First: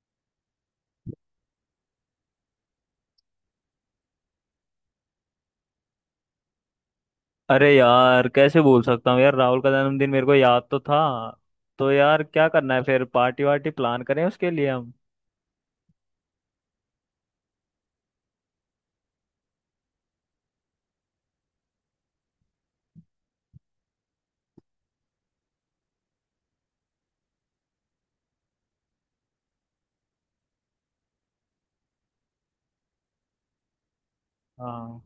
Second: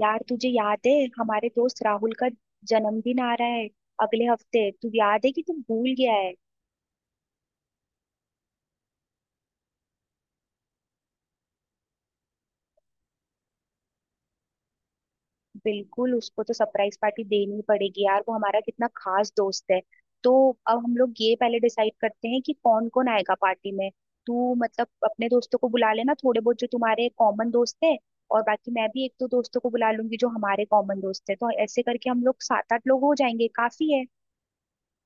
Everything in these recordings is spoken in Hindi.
यार तुझे याद है हमारे दोस्त राहुल का जन्मदिन आ रहा है अगले हफ्ते। तू याद है कि तू भूल गया है? अरे यार कैसे भूल सकता हूँ यार, राहुल का जन्मदिन मेरे को याद तो था। तो यार क्या करना है फिर, पार्टी वार्टी प्लान करें उसके लिए हम। बिल्कुल, उसको तो सरप्राइज पार्टी देनी ही पड़ेगी यार, वो हमारा कितना खास दोस्त है। तो अब हम लोग ये पहले डिसाइड करते हैं कि कौन कौन आएगा पार्टी में। तू मतलब अपने दोस्तों को बुला लेना, थोड़े बहुत जो तुम्हारे कॉमन दोस्त है। और बाकी मैं भी एक दो दोस्तों को बुला लूंगी जो हमारे कॉमन दोस्त है, तो ऐसे करके हम लोग सात आठ लोग हो जाएंगे, काफी है। हाँ।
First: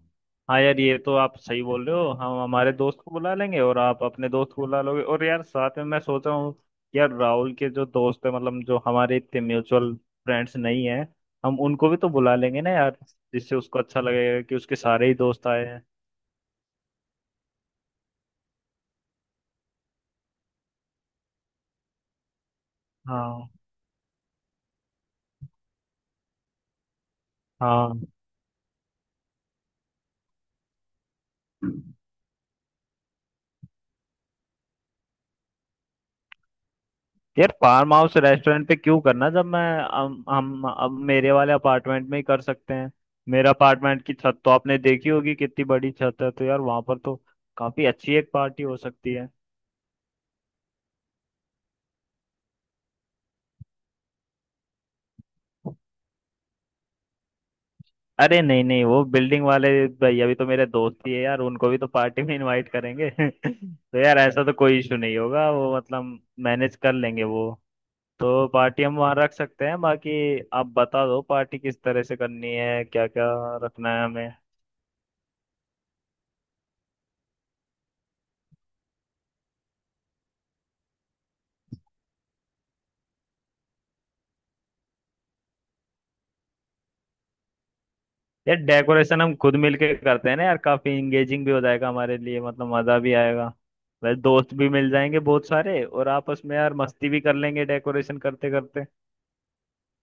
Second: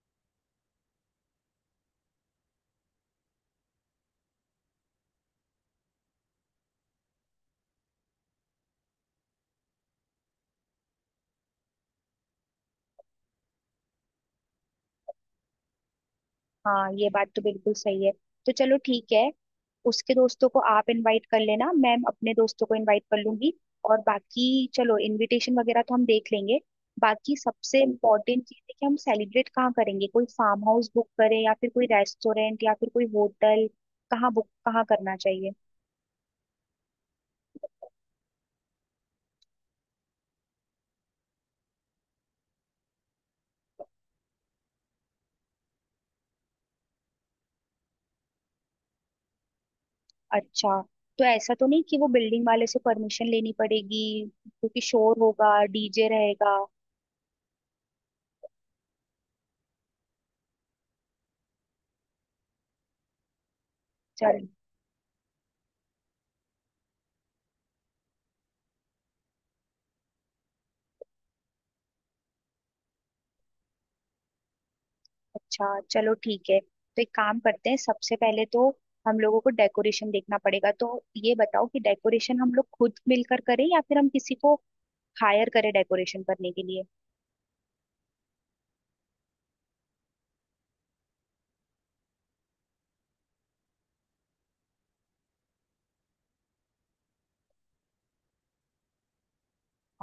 हाँ यार ये तो आप सही बोल रहे हो, हम हमारे दोस्त को बुला लेंगे और आप अपने दोस्त को बुला लोगे, और यार साथ में मैं सोच रहा हूँ, यार राहुल के जो दोस्त है मतलब जो हमारे इतने म्यूचुअल फ्रेंड्स नहीं है, हम उनको भी तो बुला लेंगे ना यार। जिससे उसको अच्छा लगेगा कि उसके सारे ही दोस्त आए हैं। हाँ ये बात तो बिल्कुल सही है। तो चलो ठीक है, उसके दोस्तों को आप इनवाइट कर लेना, मैम अपने दोस्तों को इनवाइट कर हाँ। लूंगी। और बाकी चलो इनविटेशन वगैरह तो हम देख लेंगे। बाकी सबसे हाँ इम्पोर्टेंट चीज है कि हम सेलिब्रेट कहाँ करेंगे, कोई फार्म हाउस बुक करें या फिर कोई रेस्टोरेंट या फिर कोई होटल? कहाँ करना चाहिए? यार फार्म हाउस रेस्टोरेंट पे क्यों करना, जब मैं हम अब मेरे वाले अपार्टमेंट में ही कर सकते हैं। मेरा अपार्टमेंट की छत तो आपने देखी होगी, कितनी बड़ी छत है, तो यार वहां पर तो काफी अच्छी एक पार्टी हो सकती है। अच्छा, तो ऐसा तो नहीं कि वो बिल्डिंग वाले से परमिशन लेनी पड़ेगी, क्योंकि शोर होगा, डीजे रहेगा। अरे नहीं नहीं, वो बिल्डिंग वाले भैया भी तो मेरे दोस्त ही है यार, उनको भी तो पार्टी में इनवाइट करेंगे तो यार ऐसा चल। तो कोई इशू नहीं होगा, वो मतलब मैनेज कर लेंगे वो। तो पार्टी हम वहाँ रख सकते हैं। बाकी आप बता दो पार्टी किस तरह से करनी है, क्या क्या रखना है। अच्छा चलो ठीक है, तो एक काम करते हैं, सबसे पहले तो हम लोगों को डेकोरेशन देखना पड़ेगा। तो ये बताओ कि डेकोरेशन हम लोग खुद मिलकर करें या फिर हम किसी को हायर करें डेकोरेशन करने के लिए? यार डेकोरेशन हम खुद मिलके करते हैं ना यार, काफी इंगेजिंग भी हो जाएगा हमारे लिए, मतलब मजा भी आएगा। वैसे दोस्त भी मिल जाएंगे बहुत सारे, और आपस में यार मस्ती भी कर लेंगे डेकोरेशन करते करते।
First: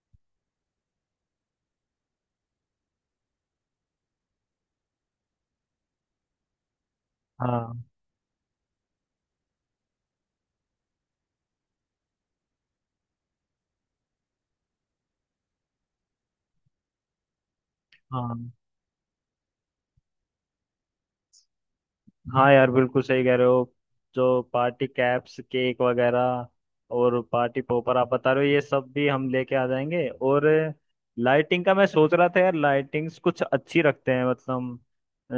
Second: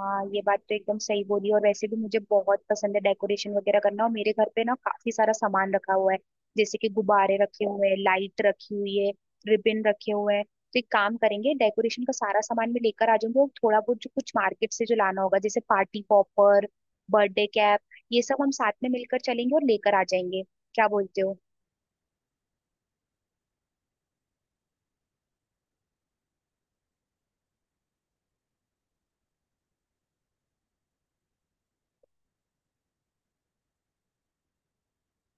हाँ ये बात तो एकदम सही बोली, और वैसे भी मुझे बहुत पसंद है डेकोरेशन वगैरह करना, और मेरे घर पे ना काफी सारा सामान रखा हुआ है। जैसे कि गुब्बारे रखे हाँ। हुए हैं, लाइट रखी हुई है, रिबन रखे हुए हैं। तो एक काम करेंगे, डेकोरेशन का सारा सामान मैं लेकर आ जाऊंगी, और थोड़ा बहुत जो कुछ मार्केट से जो लाना होगा जैसे पार्टी पॉपर, बर्थडे कैप, ये सब हम हाँ। साथ में मिलकर चलेंगे और लेकर आ जाएंगे। क्या बोलते हो? हाँ यार बिल्कुल सही कह रहे हो। जो पार्टी कैप्स, केक वगैरह और पार्टी पॉपर आप बता रहे हो, ये सब भी हम लेके आ जाएंगे। और लाइटिंग का मैं सोच रहा था यार, लाइटिंग्स कुछ अच्छी रखते हैं, मतलब अ,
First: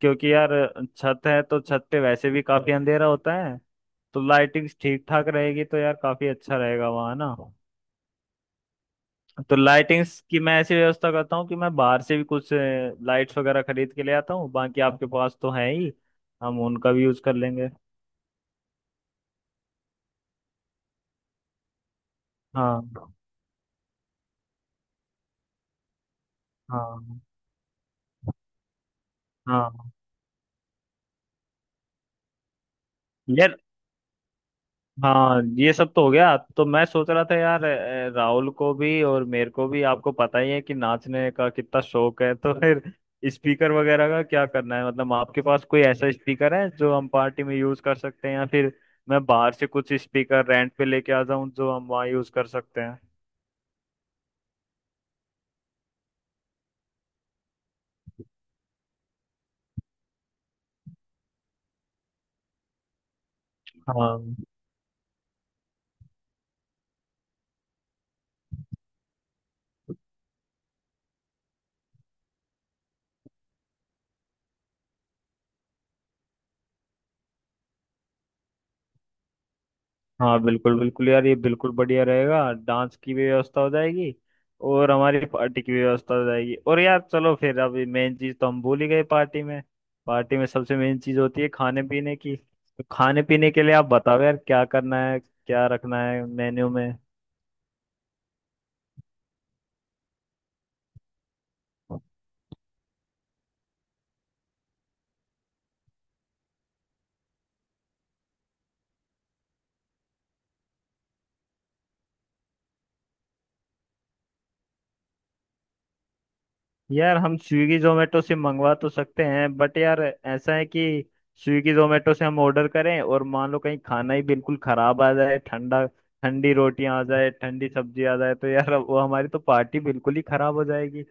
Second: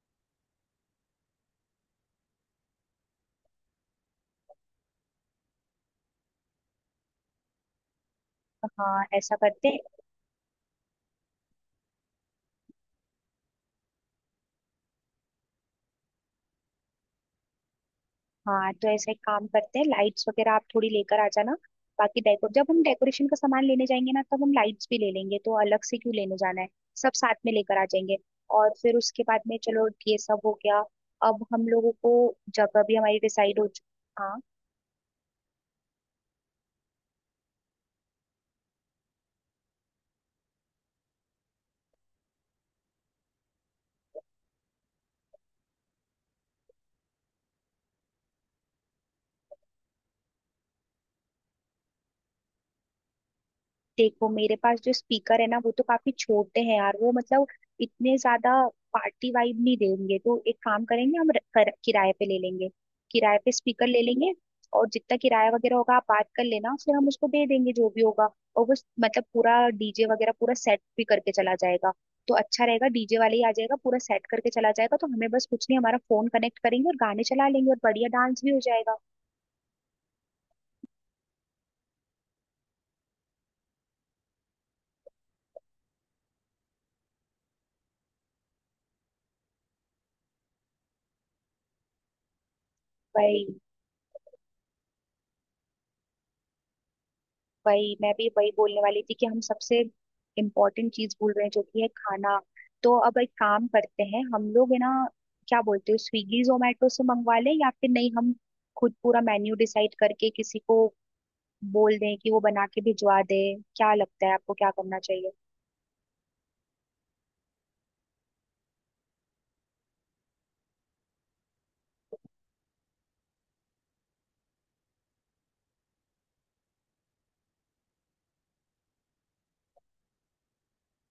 क्योंकि यार छत है तो छत पे वैसे भी काफी अंधेरा होता है, तो लाइटिंग्स ठीक ठाक रहेगी तो यार काफी अच्छा रहेगा वहाँ ना। हाँ ऐसा तो करते हैं। लाइटिंग्स की मैं ऐसी व्यवस्था करता हूँ कि मैं बाहर से भी कुछ लाइट्स वगैरह खरीद के ले आता हूँ, बाकी आपके पास तो है ही, हम उनका भी यूज कर लेंगे। हाँ तो ऐसा एक काम करते हैं, लाइट्स वगैरह आप थोड़ी लेकर आ जाना, बाकी डेकोर जब हाँ। हम डेकोरेशन का सामान लेने जाएंगे ना तब हम लाइट्स भी ले लेंगे, तो अलग से क्यों लेने जाना है। सब हाँ। साथ में लेकर आ जाएंगे। और फिर उसके बाद में चलो हाँ ये सब हो गया, अब हम लोगों को जगह भी हमारी यार। डिसाइड हो चुकी। हाँ ये सब तो हो गया। तो मैं सोच रहा था यार, राहुल को भी और मेरे को भी आपको पता ही है कि नाचने का कितना शौक है तो फिर स्पीकर वगैरह का क्या करना है, मतलब आपके पास कोई ऐसा स्पीकर है जो हम पार्टी में यूज कर सकते हैं, या फिर मैं बाहर से कुछ स्पीकर रेंट पे लेके आ जाऊं जो हम वहाँ यूज कर सकते हैं। देखो मेरे पास जो स्पीकर है ना वो तो काफी छोटे हैं यार, वो मतलब इतने ज्यादा पार्टी वाइब नहीं देंगे, तो एक काम करेंगे, हम किराए पे ले लेंगे। किराए पे स्पीकर ले लेंगे। हाँ। और जितना किराया वगैरह होगा आप बात कर लेना, फिर हम उसको दे देंगे जो भी होगा। और वो मतलब पूरा डीजे वगैरह पूरा सेट भी करके चला जाएगा। तो अच्छा रहेगा, डीजे वाले ही आ जाएगा, पूरा सेट करके चला जाएगा, तो हमें बस कुछ नहीं, हमारा फोन कनेक्ट करेंगे और गाने चला लेंगे और बढ़िया डांस भी हो जाएगा। हाँ बिल्कुल बिल्कुल यार, ये बिल्कुल बढ़िया रहेगा, डांस की भी व्यवस्था हो जाएगी और हमारी पार्टी की भी व्यवस्था हो जाएगी। और यार चलो फिर, अभी मेन चीज तो हम भूल ही गए। पार्टी में सबसे मेन चीज होती है खाने पीने की। तो खाने भाई पीने के लिए आप बताओ यार क्या करना है, क्या रखना है मेन्यू में। वही मैं भी वही बोलने वाली थी कि हम सबसे इम्पोर्टेंट चीज भूल रहे हैं जो कि है खाना। तो अब एक काम करते हैं हम लोग, है ना, क्या बोलते हो, स्विगी जोमेटो से मंगवा लें या फिर नहीं हम खुद पूरा मेन्यू डिसाइड करके किसी को बोल दें कि वो बना के भिजवा दे? क्या लगता है आपको क्या करना चाहिए? यार हम स्विगी जोमेटो से मंगवा तो सकते हैं, बट यार ऐसा है कि स्विगी जोमेटो से हम ऑर्डर करें और मान लो कहीं खाना ही बिल्कुल खराब आ जाए, ठंडा, ठंडी रोटियां आ जाए, ठंडी सब्जी आ जाए, तो यार वो हमारी तो पार्टी बिल्कुल ही खराब हो जाएगी।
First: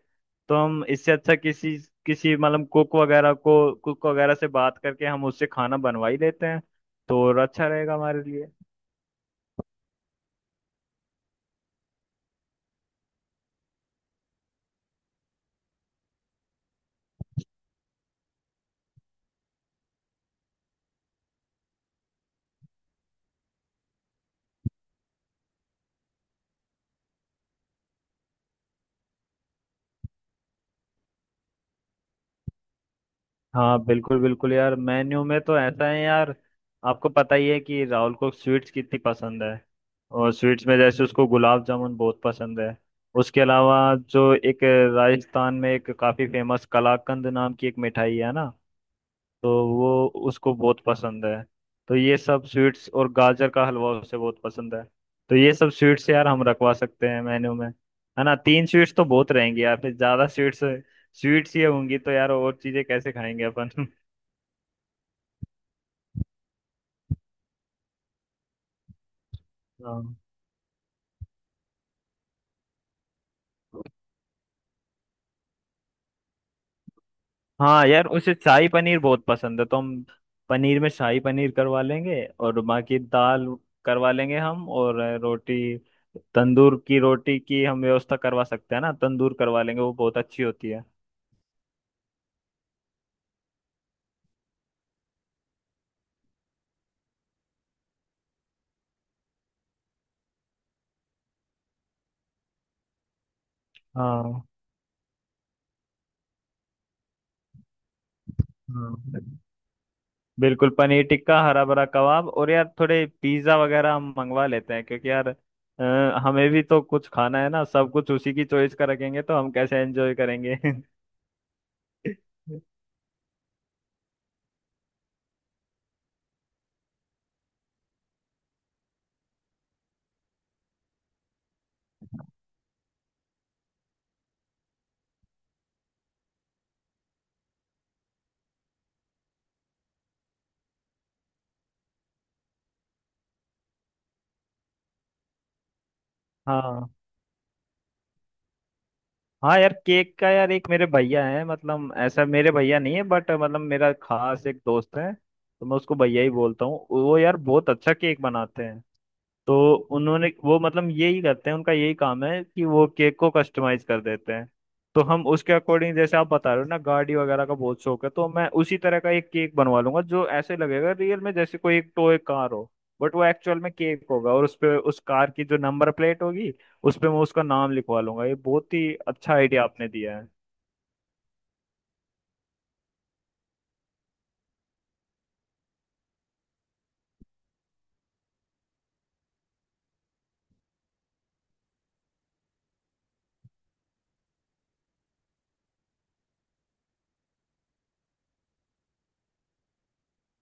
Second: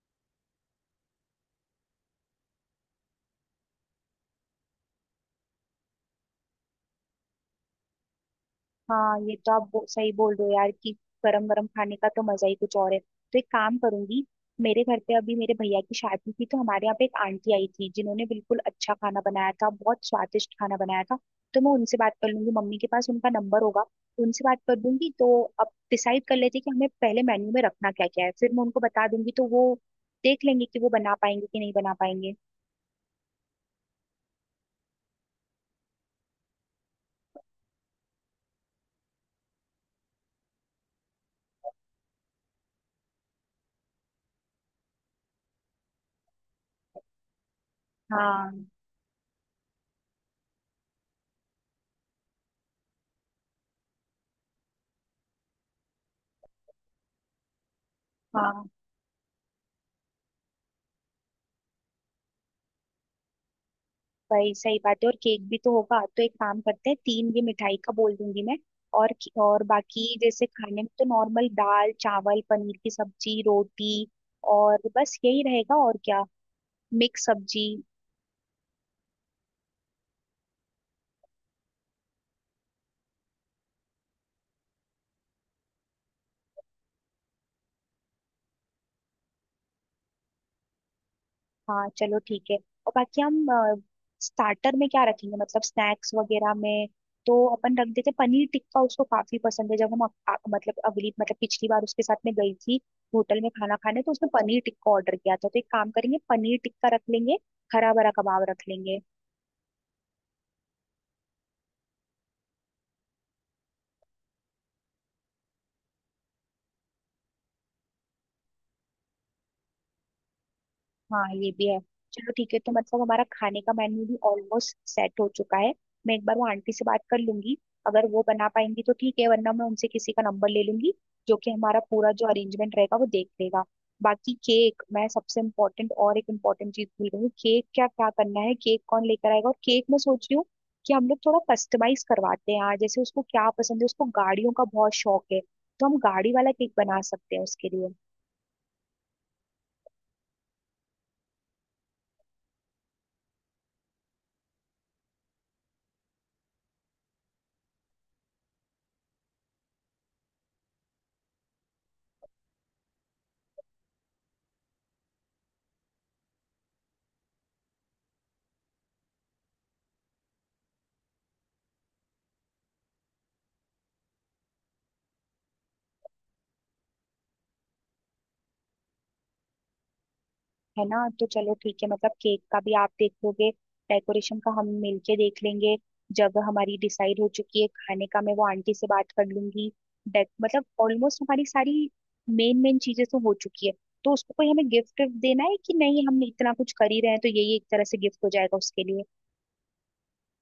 तो हम इससे अच्छा किसी किसी मतलब कुक वगैरह को कुक वगैरह से बात करके हम उससे खाना बनवा ही लेते हैं, तो और अच्छा रहेगा हमारे लिए। हाँ ये तो आप सही बोल रहे हो यार, कि गरम गरम खाने का तो मजा ही कुछ और है। तो एक काम करूंगी, मेरे घर पे अभी मेरे भैया की शादी थी तो हमारे यहाँ पे एक आंटी आई थी जिन्होंने बिल्कुल अच्छा खाना बनाया था, बहुत स्वादिष्ट खाना बनाया था। तो मैं उनसे बात कर लूंगी, मम्मी के पास उनका नंबर होगा, उनसे बात कर दूंगी। तो अब डिसाइड कर लेते हैं कि हमें पहले मेन्यू में रखना क्या क्या है, फिर मैं उनको बता दूंगी तो वो देख लेंगे कि वो बना पाएंगे कि नहीं बना पाएंगे। हाँ बिल्कुल बिल्कुल यार, मेन्यू में तो ऐसा है यार, आपको पता ही है कि राहुल को स्वीट्स कितनी पसंद है। और स्वीट्स में जैसे उसको गुलाब जामुन बहुत पसंद है। उसके अलावा जो एक राजस्थान में एक काफ़ी फेमस कलाकंद नाम की एक मिठाई है ना, हाँ। तो वो उसको बहुत पसंद है। तो ये सब स्वीट्स और गाजर का हलवा उसे बहुत पसंद है। तो ये सब स्वीट्स यार हम रखवा सकते हैं मेन्यू में, है ना। हाँ तीन स्वीट्स तो बहुत रहेंगी यार, फिर ज़्यादा स्वीट्स स्वीट्स ये होंगी तो यार और चीज़ें कैसे खाएंगे अपन। वही सही बात है, और केक भी तो होगा। तो एक काम करते हैं, तीन ये मिठाई का बोल दूंगी मैं। और और हाँ। बाकी जैसे खाने में तो नॉर्मल दाल चावल पनीर की सब्जी रोटी, और बस यही रहेगा, और क्या, मिक्स सब्जी। हाँ यार उसे शाही पनीर बहुत पसंद है, तो हम पनीर में शाही पनीर करवा लेंगे, और बाकी दाल करवा लेंगे हम, और रोटी, तंदूर की रोटी की हम व्यवस्था करवा सकते हैं ना, तंदूर करवा लेंगे, वो बहुत अच्छी होती है। हाँ चलो ठीक है। और बाकी हम स्टार्टर में क्या रखेंगे, मतलब स्नैक्स वगैरह में? तो अपन रख देते पनीर टिक्का, उसको काफी पसंद है, जब हम मतलब अगली मतलब पिछली बार उसके साथ में गई थी होटल में खाना खाने, तो उसने हाँ। पनीर टिक्का ऑर्डर किया था, तो एक काम करेंगे पनीर टिक्का रख लेंगे, हरा भरा कबाब रख लेंगे। हाँ बिल्कुल, पनीर टिक्का, हरा भरा कबाब, और यार थोड़े पिज्ज़ा वगैरह हम मंगवा लेते हैं, क्योंकि यार अ, हमें भी तो कुछ खाना है ना, सब कुछ उसी की चॉइस का रखेंगे तो हम कैसे एंजॉय करेंगे। हाँ ये भी है। चलो ठीक है, तो मतलब हमारा खाने का मेन्यू भी ऑलमोस्ट सेट हो चुका है। मैं एक बार वो आंटी से बात कर लूंगी, अगर वो बना पाएंगी तो ठीक है, वरना मैं उनसे किसी का नंबर ले लूंगी जो कि हमारा पूरा जो अरेंजमेंट रहेगा वो देख लेगा। बाकी केक, मैं सबसे इम्पोर्टेंट और एक इम्पोर्टेंट चीज भूल गई हूँ, केक क्या क्या करना है, केक कौन लेकर आएगा? और केक मैं सोच रही हूँ कि हम लोग थोड़ा कस्टमाइज करवाते हैं, आज जैसे उसको क्या पसंद है, उसको गाड़ियों का बहुत शौक है, तो हम गाड़ी वाला केक हाँ। बना सकते हैं उसके लिए, हाँ यार केक का, यार एक मेरे भैया है, मतलब ऐसा मेरे भैया नहीं है बट मतलब मेरा खास एक दोस्त है तो मैं उसको भैया ही बोलता हूँ, वो यार बहुत अच्छा केक बनाते हैं। तो उन्होंने वो मतलब यही करते हैं, उनका यही काम है कि वो केक को कस्टमाइज कर देते हैं। तो हम उसके अकॉर्डिंग, जैसे आप बता रहे हो ना गाड़ी वगैरह का बहुत शौक है, तो मैं उसी तरह का एक केक बनवा लूंगा जो ऐसे लगेगा रियल में जैसे कोई एक टॉय कार हो, बट वो एक्चुअल में केक होगा, और उस पे उस कार की जो नंबर प्लेट होगी उस पे मैं उसका नाम लिखवा लूंगा। ये बहुत ही अच्छा आइडिया आपने दिया है। है ना। तो चलो ठीक है, मतलब केक का भी आप देख लोगे, डेकोरेशन का हम मिलके देख लेंगे, जगह हमारी डिसाइड हो चुकी है, खाने का मैं वो आंटी से बात कर लूंगी। डेक मतलब ऑलमोस्ट हमारी सारी मेन मेन चीजें तो हो चुकी है। तो उसको कोई हमें गिफ्ट देना है कि नहीं, हम इतना कुछ कर ही रहे हैं तो यही एक तरह से गिफ्ट हो जाएगा उसके लिए।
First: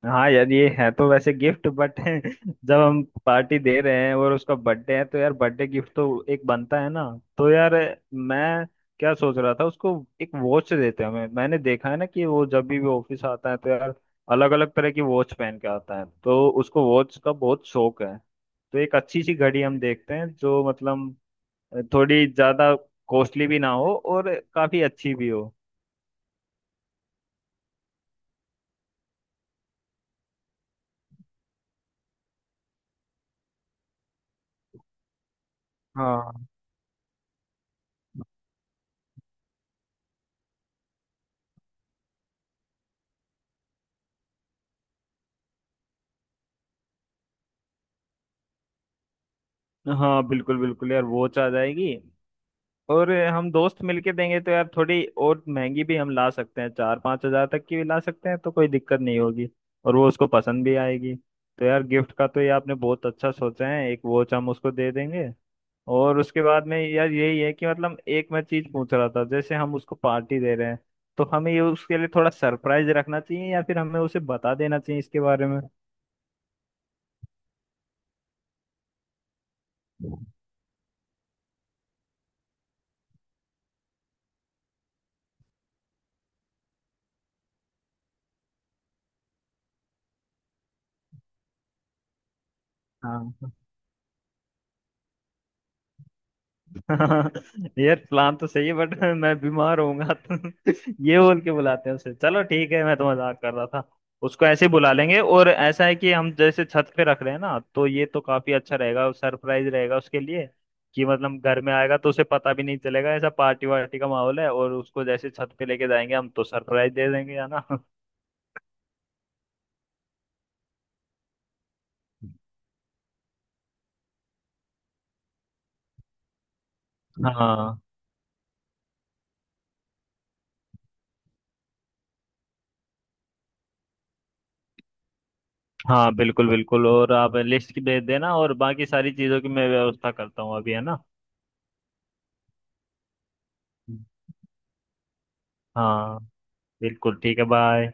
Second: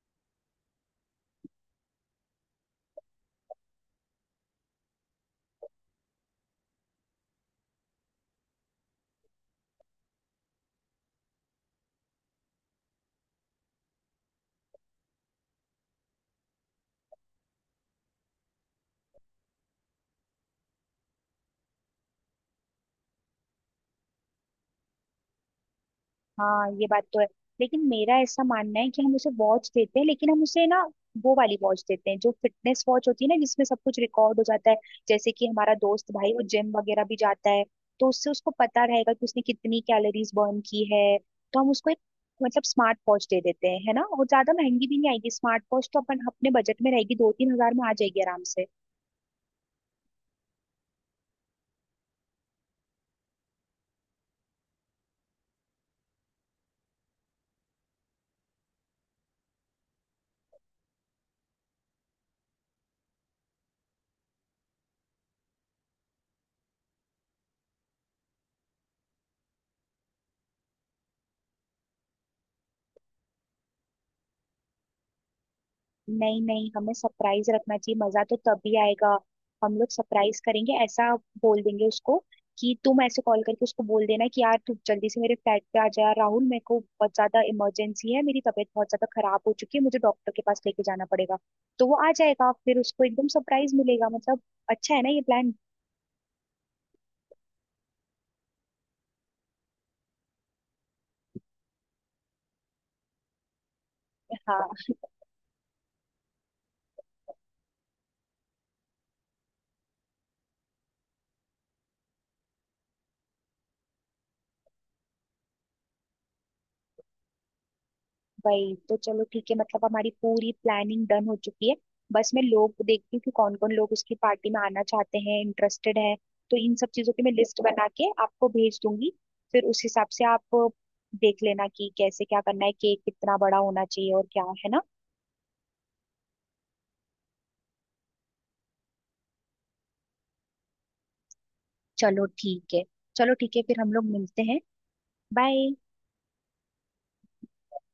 हाँ यार ये है तो वैसे गिफ्ट, बट जब हम पार्टी दे रहे हैं और उसका बर्थडे है तो यार बर्थडे गिफ्ट तो एक बनता है ना। तो यार मैं क्या सोच रहा था, उसको एक वॉच देते हैं हमें। मैंने देखा है ना कि वो जब भी वो ऑफिस आता है तो यार अलग अलग तरह की वॉच पहन के आता है, तो उसको वॉच का बहुत शौक है। तो एक अच्छी सी घड़ी हम देखते हैं जो मतलब थोड़ी ज्यादा कॉस्टली भी ना हो, और काफी अच्छी भी हो। हाँ ये बात तो है, लेकिन मेरा ऐसा मानना है कि हम उसे वॉच देते हैं, लेकिन हम उसे ना वो वाली वॉच देते हैं जो फिटनेस वॉच होती है ना, जिसमें सब कुछ रिकॉर्ड हो जाता है। जैसे कि हमारा दोस्त भाई वो हाँ। जिम वगैरह भी जाता है, तो उससे उसको पता रहेगा कि उसने कितनी कैलोरीज बर्न की है। तो हम उसको एक मतलब स्मार्ट वॉच दे देते हैं, है ना, और ज्यादा महंगी भी नहीं आएगी स्मार्ट वॉच, तो अपन अपने बजट में रहेगी, दो तीन हजार में आ जाएगी आराम से। हाँ बिल्कुल बिल्कुल यार, वॉच आ जाएगी। और हम दोस्त मिलके देंगे तो यार थोड़ी और महंगी भी हम ला सकते हैं, 4-5 हजार तक की भी ला सकते हैं, तो कोई दिक्कत नहीं होगी। और वो उसको पसंद भी आएगी, तो यार गिफ्ट का तो ये आपने बहुत अच्छा सोचा है, एक वॉच हम उसको दे देंगे। और उसके बाद में यार यही है कि मतलब एक मैं चीज पूछ रहा था, जैसे हम उसको पार्टी दे रहे हैं, तो हमें ये उसके लिए थोड़ा सरप्राइज रखना चाहिए, या फिर हमें उसे बता देना चाहिए इसके बारे में। नहीं नहीं, हमें सरप्राइज रखना चाहिए, मजा तो तभी आएगा। हम लोग सरप्राइज करेंगे, ऐसा बोल देंगे उसको कि तुम ऐसे कॉल करके उसको बोल देना कि यार तू जल्दी से मेरे फ्लैट पे आ जा, यार राहुल मेरे को बहुत ज्यादा इमरजेंसी है, मेरी तबीयत बहुत ज्यादा खराब हो चुकी है, मुझे डॉक्टर के पास लेके जाना पड़ेगा। तो वो आ जाएगा, फिर उसको एकदम हाँ। सरप्राइज मिलेगा मतलब। अच्छा है ना ये प्लान? हाँ, यार प्लान तो सही है बट मैं बीमार होऊंगा तो ये बोल के बुलाते हैं उसे? चलो ठीक है, मैं तो मजाक कर रहा था। उसको हाँ ऐसे ही बुला लेंगे, और ऐसा है कि हम जैसे छत पे रख रहे हैं ना, तो ये तो काफी अच्छा रहेगा, सरप्राइज रहेगा उसके लिए। कि मतलब घर में आएगा तो उसे पता भी नहीं चलेगा ऐसा पार्टी वार्टी का माहौल है, और उसको जैसे छत पे लेके जाएंगे हम तो सरप्राइज दे देंगे, है ना। वही तो। चलो ठीक है, मतलब हमारी पूरी प्लानिंग डन हो चुकी है। बस मैं लोग देखती हूँ कि कौन कौन लोग उसकी पार्टी में आना चाहते हैं, इंटरेस्टेड है, तो इन सब चीजों की मैं लिस्ट हाँ। बना के आपको भेज दूंगी। फिर उस हिसाब से आप देख लेना कि कैसे क्या करना है, केक कितना बड़ा होना चाहिए और क्या, है ना। हाँ बिल्कुल बिल्कुल, और आप लिस्ट की भेज देना, और बाकी सारी चीजों की मैं व्यवस्था करता हूँ अभी, है ना। चलो ठीक है। चलो ठीक है, फिर हम लोग मिलते हैं, बाय। हाँ बिल्कुल ठीक है, बाय।